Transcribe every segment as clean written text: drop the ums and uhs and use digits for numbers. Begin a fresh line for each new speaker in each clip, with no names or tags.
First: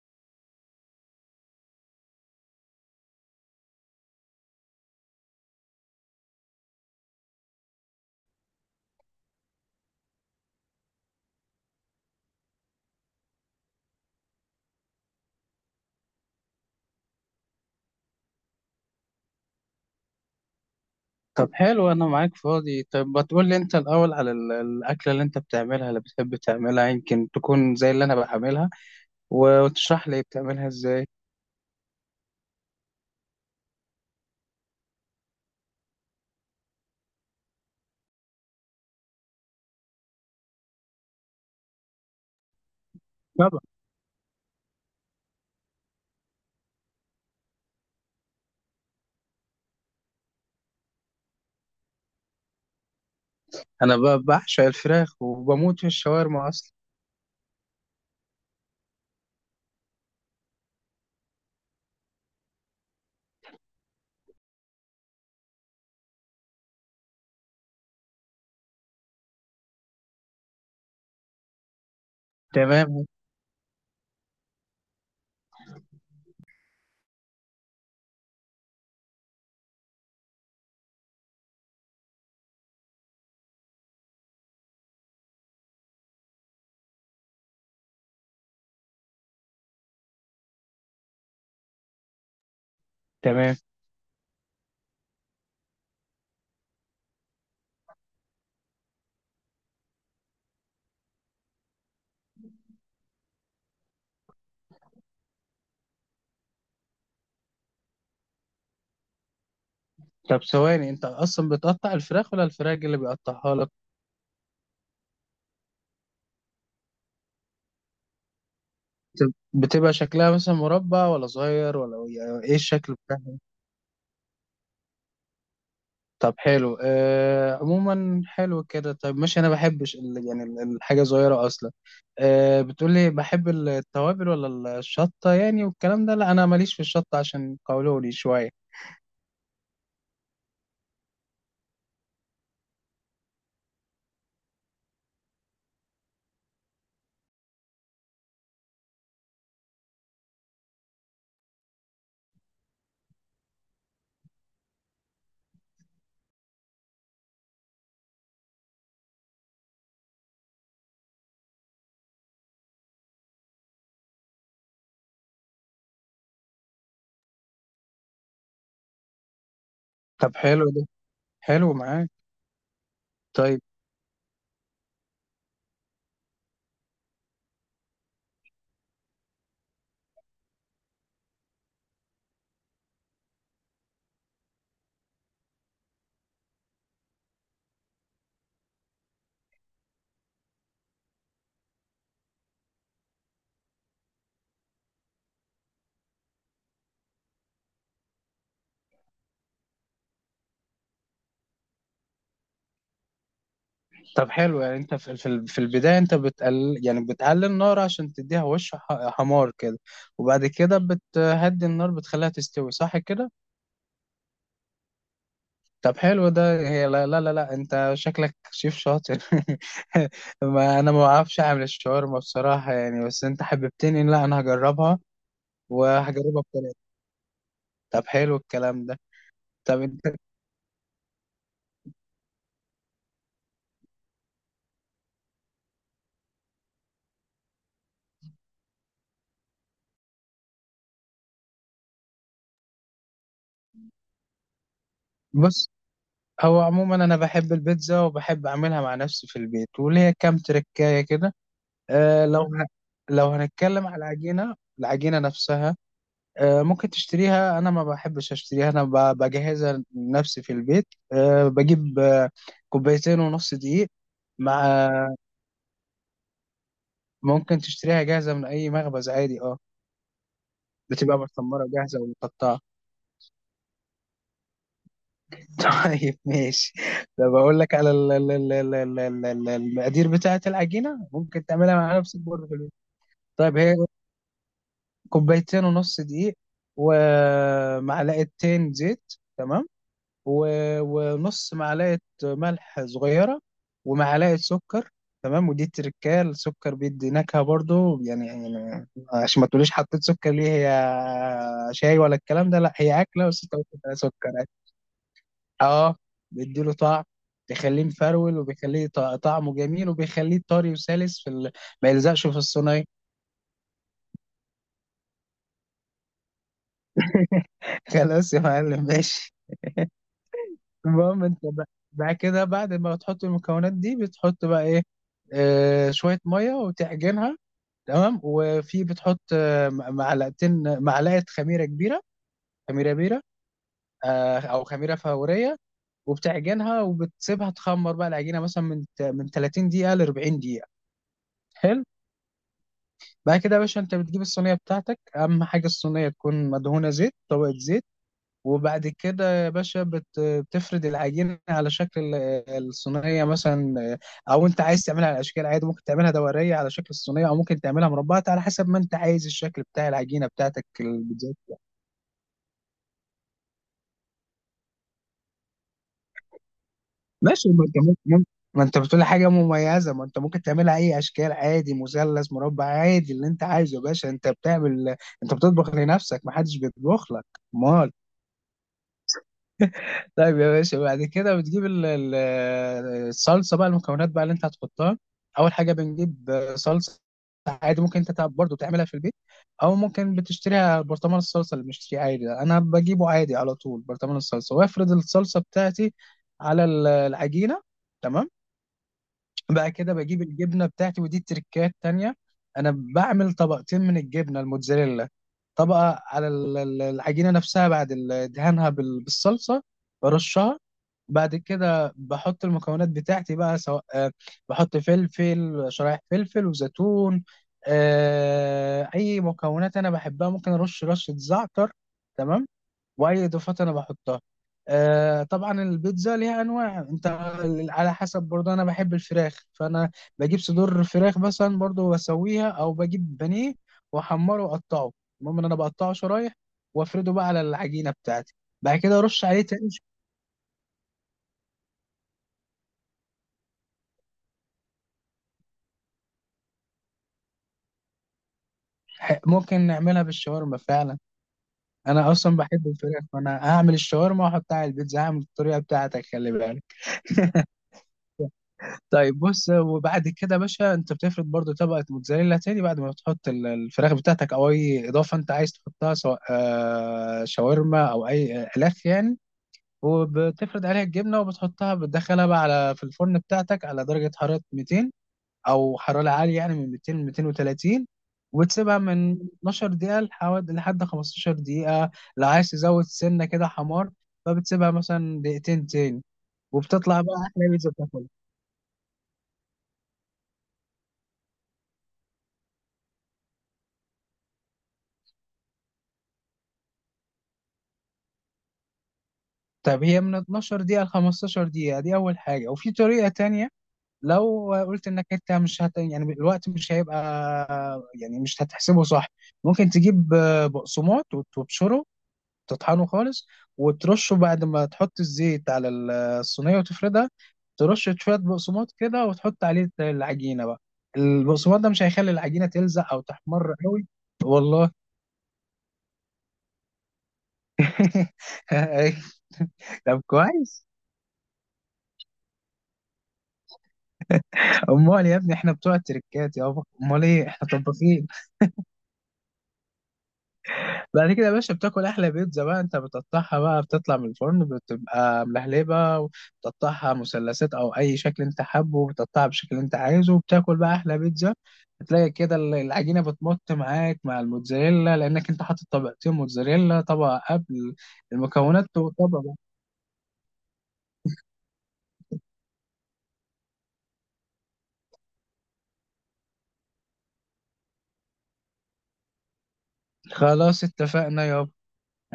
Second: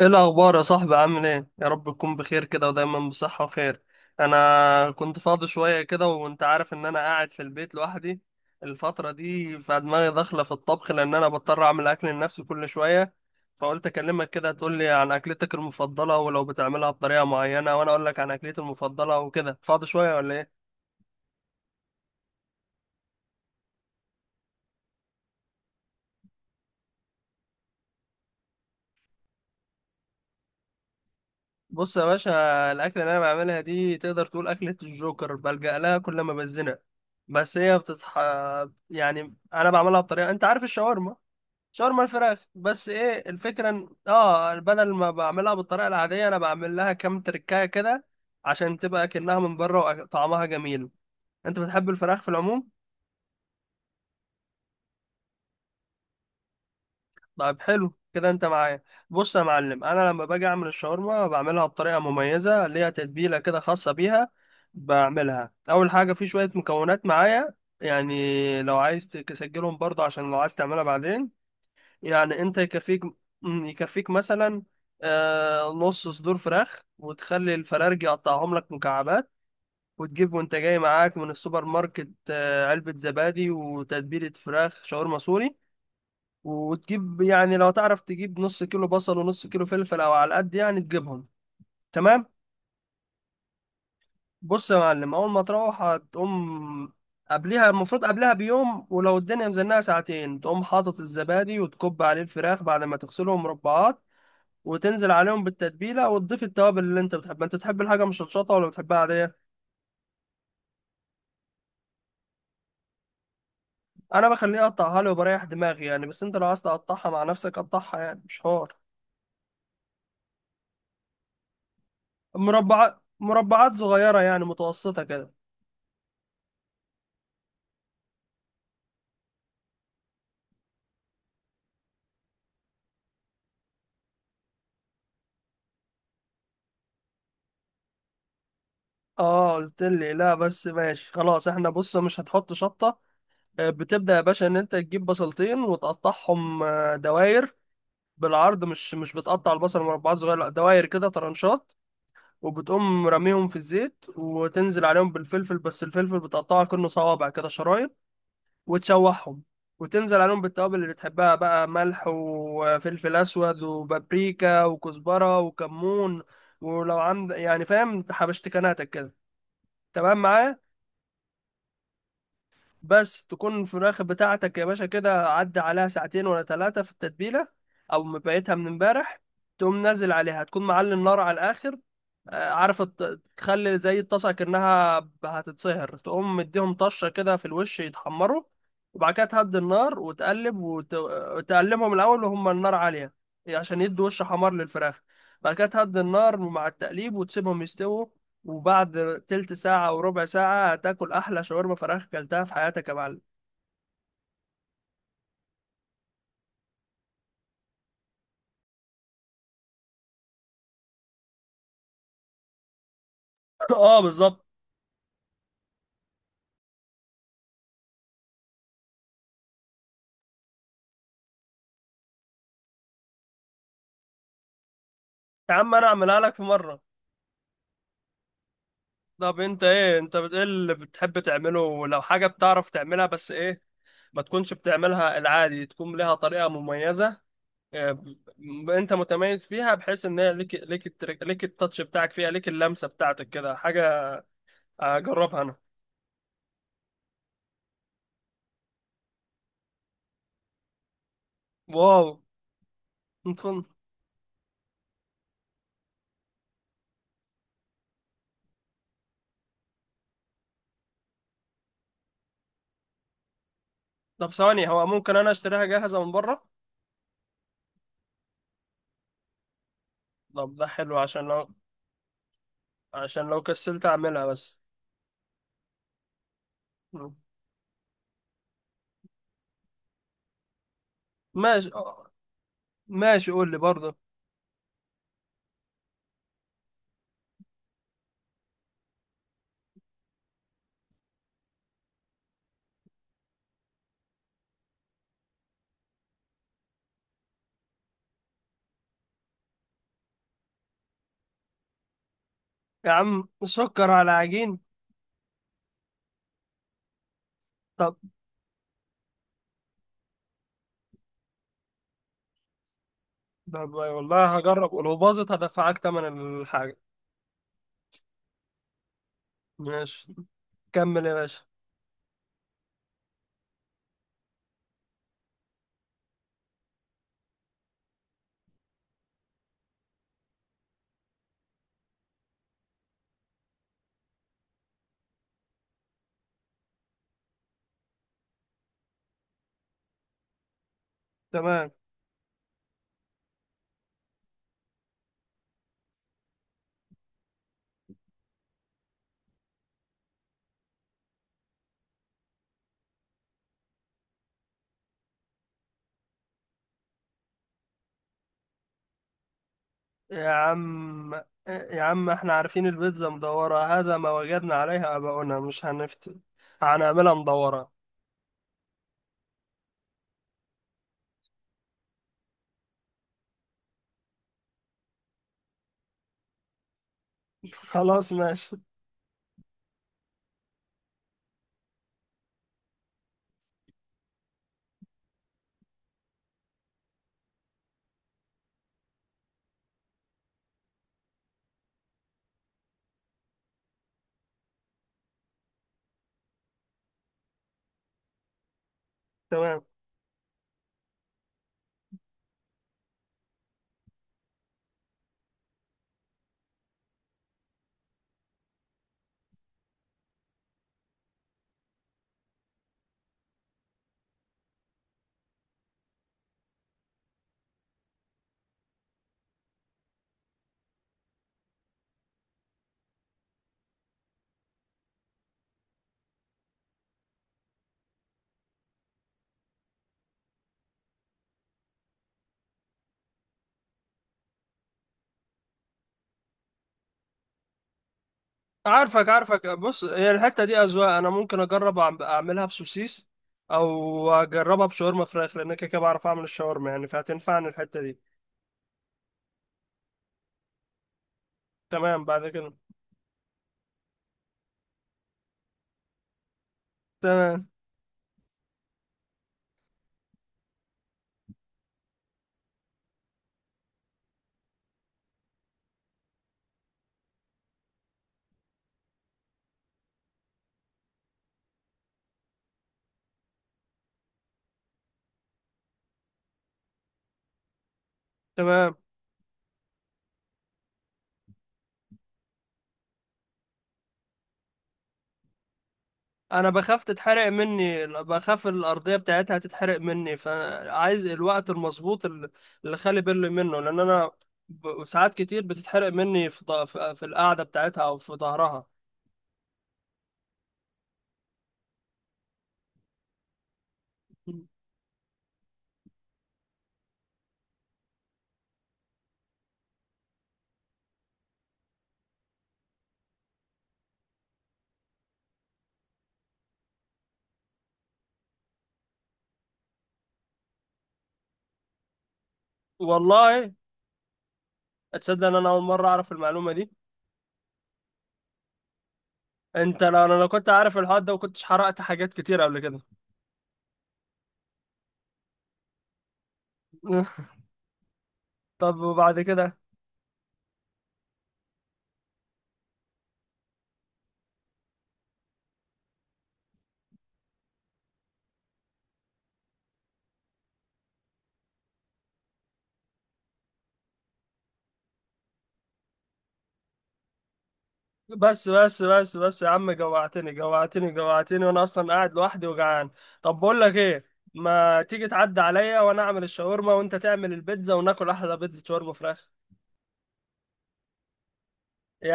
ايه الاخبار يا صاحبي، عامل ايه؟ يا رب تكون بخير كده ودايما بصحة وخير. انا كنت فاضي شوية كده وانت عارف ان انا قاعد في البيت لوحدي الفترة دي، فدماغي داخلة في الطبخ لان انا بضطر اعمل اكل لنفسي كل شوية. فقلت اكلمك كده تقول لي عن اكلتك المفضلة ولو بتعملها بطريقة معينة، وانا اقول لك عن اكلتي المفضلة. وكده، فاضي شوية ولا ايه؟
طب حلو، انا معاك فاضي. طب ما تقول لي انت الاول على الاكله اللي انت بتعملها، اللي بتحب تعملها، يمكن تكون زي اللي انا بعملها. و- وتشرح لي بتعملها ازاي.
بص يا باشا، الأكلة اللي أنا بعملها دي تقدر تقول أكلة الجوكر، بلجأ لها كل ما بزنق. بس هي بتتح، يعني أنا بعملها بطريقة، أنت عارف الشاورما؟ شاورما الفراخ، بس إيه
طبعا.
الفكرة؟ إن بدل ما بعملها بالطريقة العادية أنا بعمل لها كام تركاية كده، عشان تبقى كأنها من بره وطعمها جميل. أنت بتحب الفراخ في العموم؟
انا ب- بعشق الفراخ وبموت في الشاورما اصلا.
طيب حلو كده، انت معايا. بص يا معلم، انا لما باجي اعمل الشاورما بعملها بطريقه مميزه ليها، تتبيله كده خاصه بيها. بعملها اول حاجه في شويه مكونات معايا، يعني لو عايز تسجلهم برضه عشان لو عايز تعملها بعدين. يعني انت يكفيك،
تمام،
يكفيك مثلا نص صدور فراخ وتخلي الفرارج يقطعهم لك مكعبات. وتجيب وانت جاي معاك من السوبر ماركت علبة زبادي وتتبيلة فراخ شاورما سوري. وتجيب يعني لو تعرف تجيب نص كيلو بصل ونص كيلو فلفل او على قد يعني تجيبهم. تمام.
تمام.
بص يا معلم، اول ما تروح هتقوم، قبلها المفروض قبلها بيوم، ولو الدنيا مزنقه ساعتين تقوم حاطط الزبادي وتكب عليه الفراخ بعد ما تغسلهم مربعات، وتنزل عليهم بالتتبيله وتضيف التوابل اللي انت بتحبها. انت تحب الحاجه مشطشطه ولا بتحبها عاديه؟
طب ثواني، انت اصلا بتقطع الفراخ ولا الفراخ اللي بيقطعها لك؟
انا بخليه اقطعها لي وبريح دماغي يعني، بس انت لو عايز تقطعها مع نفسك قطعها، يعني مش حوار.
بت- بتبقى شكلها مثلا مربع ولا صغير، ولا يعني ايه الشكل
مربعات،
بتاعها؟
مربعات صغيره يعني متوسطه كده.
طب حلو، عموما حلو كده. طيب ماشي، انا بحبش الحاجه صغيره اصلا. بتقولي بحب التوابل ولا الشطه يعني والكلام ده؟ لا، انا ماليش في الشطه، عشان قولولي شويه.
اه، قلت لي لا، بس ماشي خلاص، احنا بص مش هتحط شطة. بتبدأ يا باشا ان انت تجيب بصلتين وتقطعهم دواير، بالعرض، مش بتقطع البصل مربعات صغيرة، لا، دواير كده طرنشات. وبتقوم رميهم في الزيت وتنزل عليهم بالفلفل، بس الفلفل بتقطعه كأنه صوابع كده شرايط، وتشوحهم. وتنزل عليهم بالتوابل اللي بتحبها بقى، ملح وفلفل اسود وبابريكا وكزبرة وكمون، ولو عند، يعني فاهم حبشتكناتك كده. تمام
طب
معايا؟
حلو ده، حلو معاك.
بس تكون
طيب.
الفراخ بتاعتك يا باشا كده عدى عليها ساعتين ولا 3 في التتبيلة، أو مبيتها من امبارح. تقوم نازل عليها تكون معلي النار على الآخر. عارف تخلي زي الطاسة كأنها هتتسهر، تقوم مديهم طشة كده في الوش يتحمروا. وبعد كده تهدي النار وتقلب، وتقلبهم الأول وهم النار عالية عشان يدوا وش حمار للفراخ. بعد كده تهدي النار مع التقليب وتسيبهم يستووا. وبعد تلت ساعة أو ربع ساعة هتاكل أحلى شاورما فراخ أكلتها في حياتك يا معلم.
طب حلو، يعني انت في البدايه انت بتقلل النار عشان تديها وش حمار كده، وبعد كده بتهدي النار، بتخليها تستوي، صح كده؟
آه، بالظبط.
طب حلو ده. هي لا لا لا، لا. انت شكلك شيف شاطر. ما انا ما بعرفش اعمل الشاورما بصراحة يعني، بس انت حببتني. لا، انا هجربها
يا عم، أنا أعملها لك في
وهجربها بطريقة.
مرة.
طب حلو الكلام ده.
طب أنت
طب
إيه؟
انت؟
أنت إيه اللي بتحب تعمله لو حاجة بتعرف تعملها، بس إيه، ما تكونش بتعملها العادي، تكون لها طريقة مميزة. آه، انت متميز فيها بحيث ان هي ليك، ليك ليك التاتش بتاعك فيها، ليك اللمسة بتاعتك كده حاجة اجربها انا.
بص، هو عموما انا بحب البيتزا وبحب اعملها مع نفسي في البيت، وليا كام تركاية كده.
واو.
أه لو ه... لو
متفن.
هنتكلم على العجينة نفسها، ممكن تشتريها، انا ما بحبش اشتريها، انا بجهزها لنفسي في البيت. آه، بجيب آه، كوبايتين ونص دقيق.
طب
مع
ثواني، هو
آه،
ممكن انا اشتريها جاهزة من بره؟
ممكن تشتريها جاهزة من اي مخبز عادي، اه،
طب ده حلو
بتبقى متمرة جاهزة ومتقطعة.
عشان لو كسلت اعملها بس.
طيب ماشي،
مم.
ده بقول لك على المقادير بتاعة العجينة، ممكن
ماشي،
تعملها مع نفسك برضه في البيت.
ماشي قول
طيب،
لي
هي
برضه.
كوبايتين ونص دقيق، ومعلقتين زيت، تمام، و- ونص معلقة ملح صغيرة، ومعلقة سكر. تمام. ودي التركاية، السكر بيدي نكهة برضو، يعني عشان ما تقوليش حطيت سكر ليه، هي شاي ولا الكلام ده؟ لا،
يا
هي
عم،
أكلة، بس انت ممكن
سكر
تلاقي
على
سكر عادي.
عجين.
اه، بيديله طعم، بيخليه
طب.
مفرول، وبيخليه طعمه جميل، وبيخليه طري وسلس ما يلزقش في الصينية.
طب والله هجرب، ولو باظت هدفعك تمن الحاجة.
خلاص يا معلم، ماشي.
ماشي. كمل يا
المهم انت
باشا.
بعد كده، بعد ما تحط المكونات دي، بتحط بقى ايه؟ شوية مية وتعجنها. تمام، وفي بتحط آه، م- معلقتين معلقة خميرة كبيرة، خميرة بيرة، أو خميرة فورية، وبتعجنها وبتسيبها تخمر بقى العجينة مثلا من 30 دقيقة ل 40 دقيقة.
تمام.
حلو. بعد كده يا باشا انت بتجيب الصينية بتاعتك، أهم حاجة الصينية تكون مدهونة زيت، طبقة زيت. وبعد كده يا باشا بت- بتفرد العجينة على شكل الصينية مثلا، أو أنت عايز تعملها على أشكال عادي، ممكن تعملها دورية على شكل الصينية، أو ممكن تعملها مربعة، على حسب ما أنت عايز الشكل بتاع العجينة
يا
بتاعتك،
عم،
البيتزا.
يا عم احنا عارفين البيتزا مدورة، هذا ما وجدنا عليها آباؤنا، مش هنفتي، هنعملها
ماشي،
مدورة.
ما أنت بتقول حاجة مميزة، ما أنت ممكن تعملها أي أشكال عادي، مثلث، مربع، عادي، اللي أنت عايزه يا باشا أنت بتعمل، أنت بتطبخ لنفسك، ما حدش بيطبخ لك. أمال.
خلاص ماشي.
طيب يا باشا، بعد كده بتجيب الصلصه بقى، المكونات بقى اللي انت هتحطها. اول حاجه بنجيب صلصه عادي، ممكن انت برضه تعملها في البيت، او ممكن بتشتريها، برطمان الصلصه اللي بنشتريه عادي ده. انا بجيبه عادي على طول، برطمان الصلصه، وافرد الصلصه بتاعتي على العجينه. تمام.
تمام.
بقى كده بجيب الجبنه بتاعتي، ودي تركات تانية، انا بعمل طبقتين من الجبنه الموتزاريلا، طبقه على العجينه نفسها بعد دهانها بال- بالصلصه، برشها. بعد كده بحط المكونات بتاعتي بقى، سواء بحط فلفل، شرايح فلفل، وزيتون، اي مكونات انا بحبها، ممكن ارش رشة زعتر. تمام، واي اضافات انا بحطها. طبعا البيتزا ليها انواع، انت على حسب، برضه انا بحب الفراخ، فانا بجيب صدور فراخ مثلا برضه واسويها، او بجيب بانيه واحمره واقطعه، المهم ان انا بقطعه شرايح وافرده بقى على العجينة بتاعتي. بعد كده
عارفك
ارش عليه
عارفك،
تاني.
بص هي الحتة دي أذواق، أنا ممكن أجرب أعملها بسوسيس أو أجربها بشاورما فراخ، لأن أنا كده كده بعرف أعمل الشاورما يعني، فهتنفعني الحتة دي.
ممكن نعملها بالشاورما فعلا،
تمام،
انا
بعد
اصلا
كده.
بحب الفراخ، فانا هعمل الشاورما واحطها على البيتزا، هعمل الطريقه بتاعتك، خلي بالك.
تمام.
طيب بص، وبعد كده يا باشا انت بتفرد برضو طبقه موتزاريلا تاني، بعد ما تحط الفراخ بتاعتك او اي اضافه انت عايز تحطها، سواء شاورما او اي الاف يعني. وبتفرد عليها الجبنه، وبتحطها، بتدخلها بقى على في الفرن بتاعتك على درجه حراره 200، او حراره عاليه يعني من 200 ل 230،
تمام.
وتسيبها من 12 دقيقه لحوالي، لحد 15 دقيقه. لو عايز تزود سنه كده حمار فبتسيبها مثلا دقيقتين تاني،
انا بخاف
وبتطلع بقى
تتحرق
احلى بيتزا
مني،
بتاكلها.
بخاف الارضيه بتاعتها تتحرق مني، فعايز الوقت المظبوط اللي، اللي خلي بالي منه، لان انا ساعات كتير بتتحرق مني في في القعده بتاعتها او في ظهرها.
طب هي من 12 دقيقه ل 15 دقيقه دي اول حاجه، وفي طريقه تانية لو قلت انك انت مش هت... يعني الوقت مش هيبقى، يعني مش هتحسبه صح، ممكن تجيب بقسماط وتبشره، تطحنه خالص، وترشه بعد ما تحط الزيت على الصينية وتفردها، ترش شوية بقسماط كده وتحط عليه العجينة بقى، البقسماط ده مش هيخلي العجينة تلزق أو
والله.
تحمر قوي. والله.
اتصدق ان انا اول مره اعرف المعلومه دي؟ انت
طب
لو انا لو كنت
كويس.
عارف الحوار ده وكنتش حرقت حاجات كتير قبل كده.
امال يا ابني، احنا بتوع التركات يابا، امال ايه، احنا طباخين.
طب وبعد كده؟
بعد كده يا باشا بتاكل احلى بيتزا بقى، انت بتقطعها بقى، بتطلع من الفرن بتبقى ملهلبه، بتقطعها مثلثات او اي شكل انت حابه، بتقطعها بالشكل اللي انت عايزه، وبتاكل بقى احلى بيتزا. هتلاقي كده العجينه بتمط معاك مع الموتزاريلا، لانك انت حاطط طبقتين موتزاريلا، طبقه قبل
بس
المكونات
بس بس
وطبقه.
بس يا عم، جوعتني جوعتني جوعتني، وانا اصلا قاعد لوحدي وجعان. طب بقول لك ايه، ما تيجي تعدي عليا وانا اعمل الشاورما وانت تعمل البيتزا وناكل احلى بيتزا شاورما فراخ.
خلاص اتفقنا يابا.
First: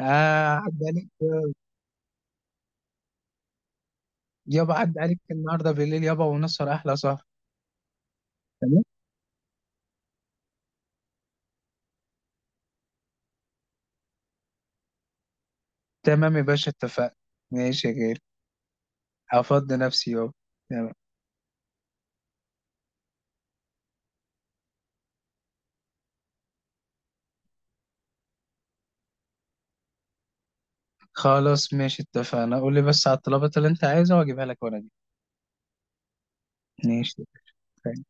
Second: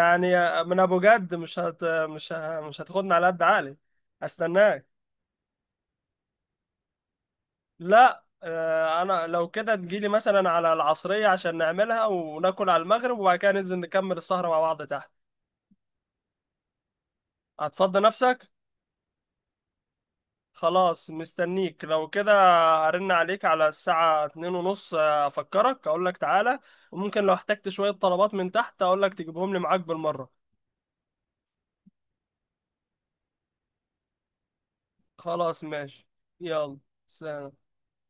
آه،
من
عدى
ابو
عليك
جد مش هت مش ه... مش هتاخدني على قد عقلي
يابا،
استناك.
عدى عليك النهارده بالليل يابا، ونسهر احلى سهر.
لا،
تمام،
انا لو كده تجيلي مثلا على العصرية عشان نعملها وناكل على المغرب، وبعد كده ننزل نكمل السهرة مع بعض تحت.
تمام يا باشا، اتفقنا. ماشي يا
هتفضي
غالي.
نفسك.
هفضي نفسي يابا. تمام.
خلاص، مستنيك لو كده. هرن عليك على الساعة 2:30 أفكرك أقول لك تعالى، وممكن لو احتجت شوية طلبات من تحت أقول لك تجيبهم لي معاك بالمرة.
خلاص ماشي، اتفقنا. قول لي بس على الطلبات اللي انت عايزها واجيبها لك، وانا دي
خلاص ماشي. يلا،
ماشي.
سلام.
اتفقنا.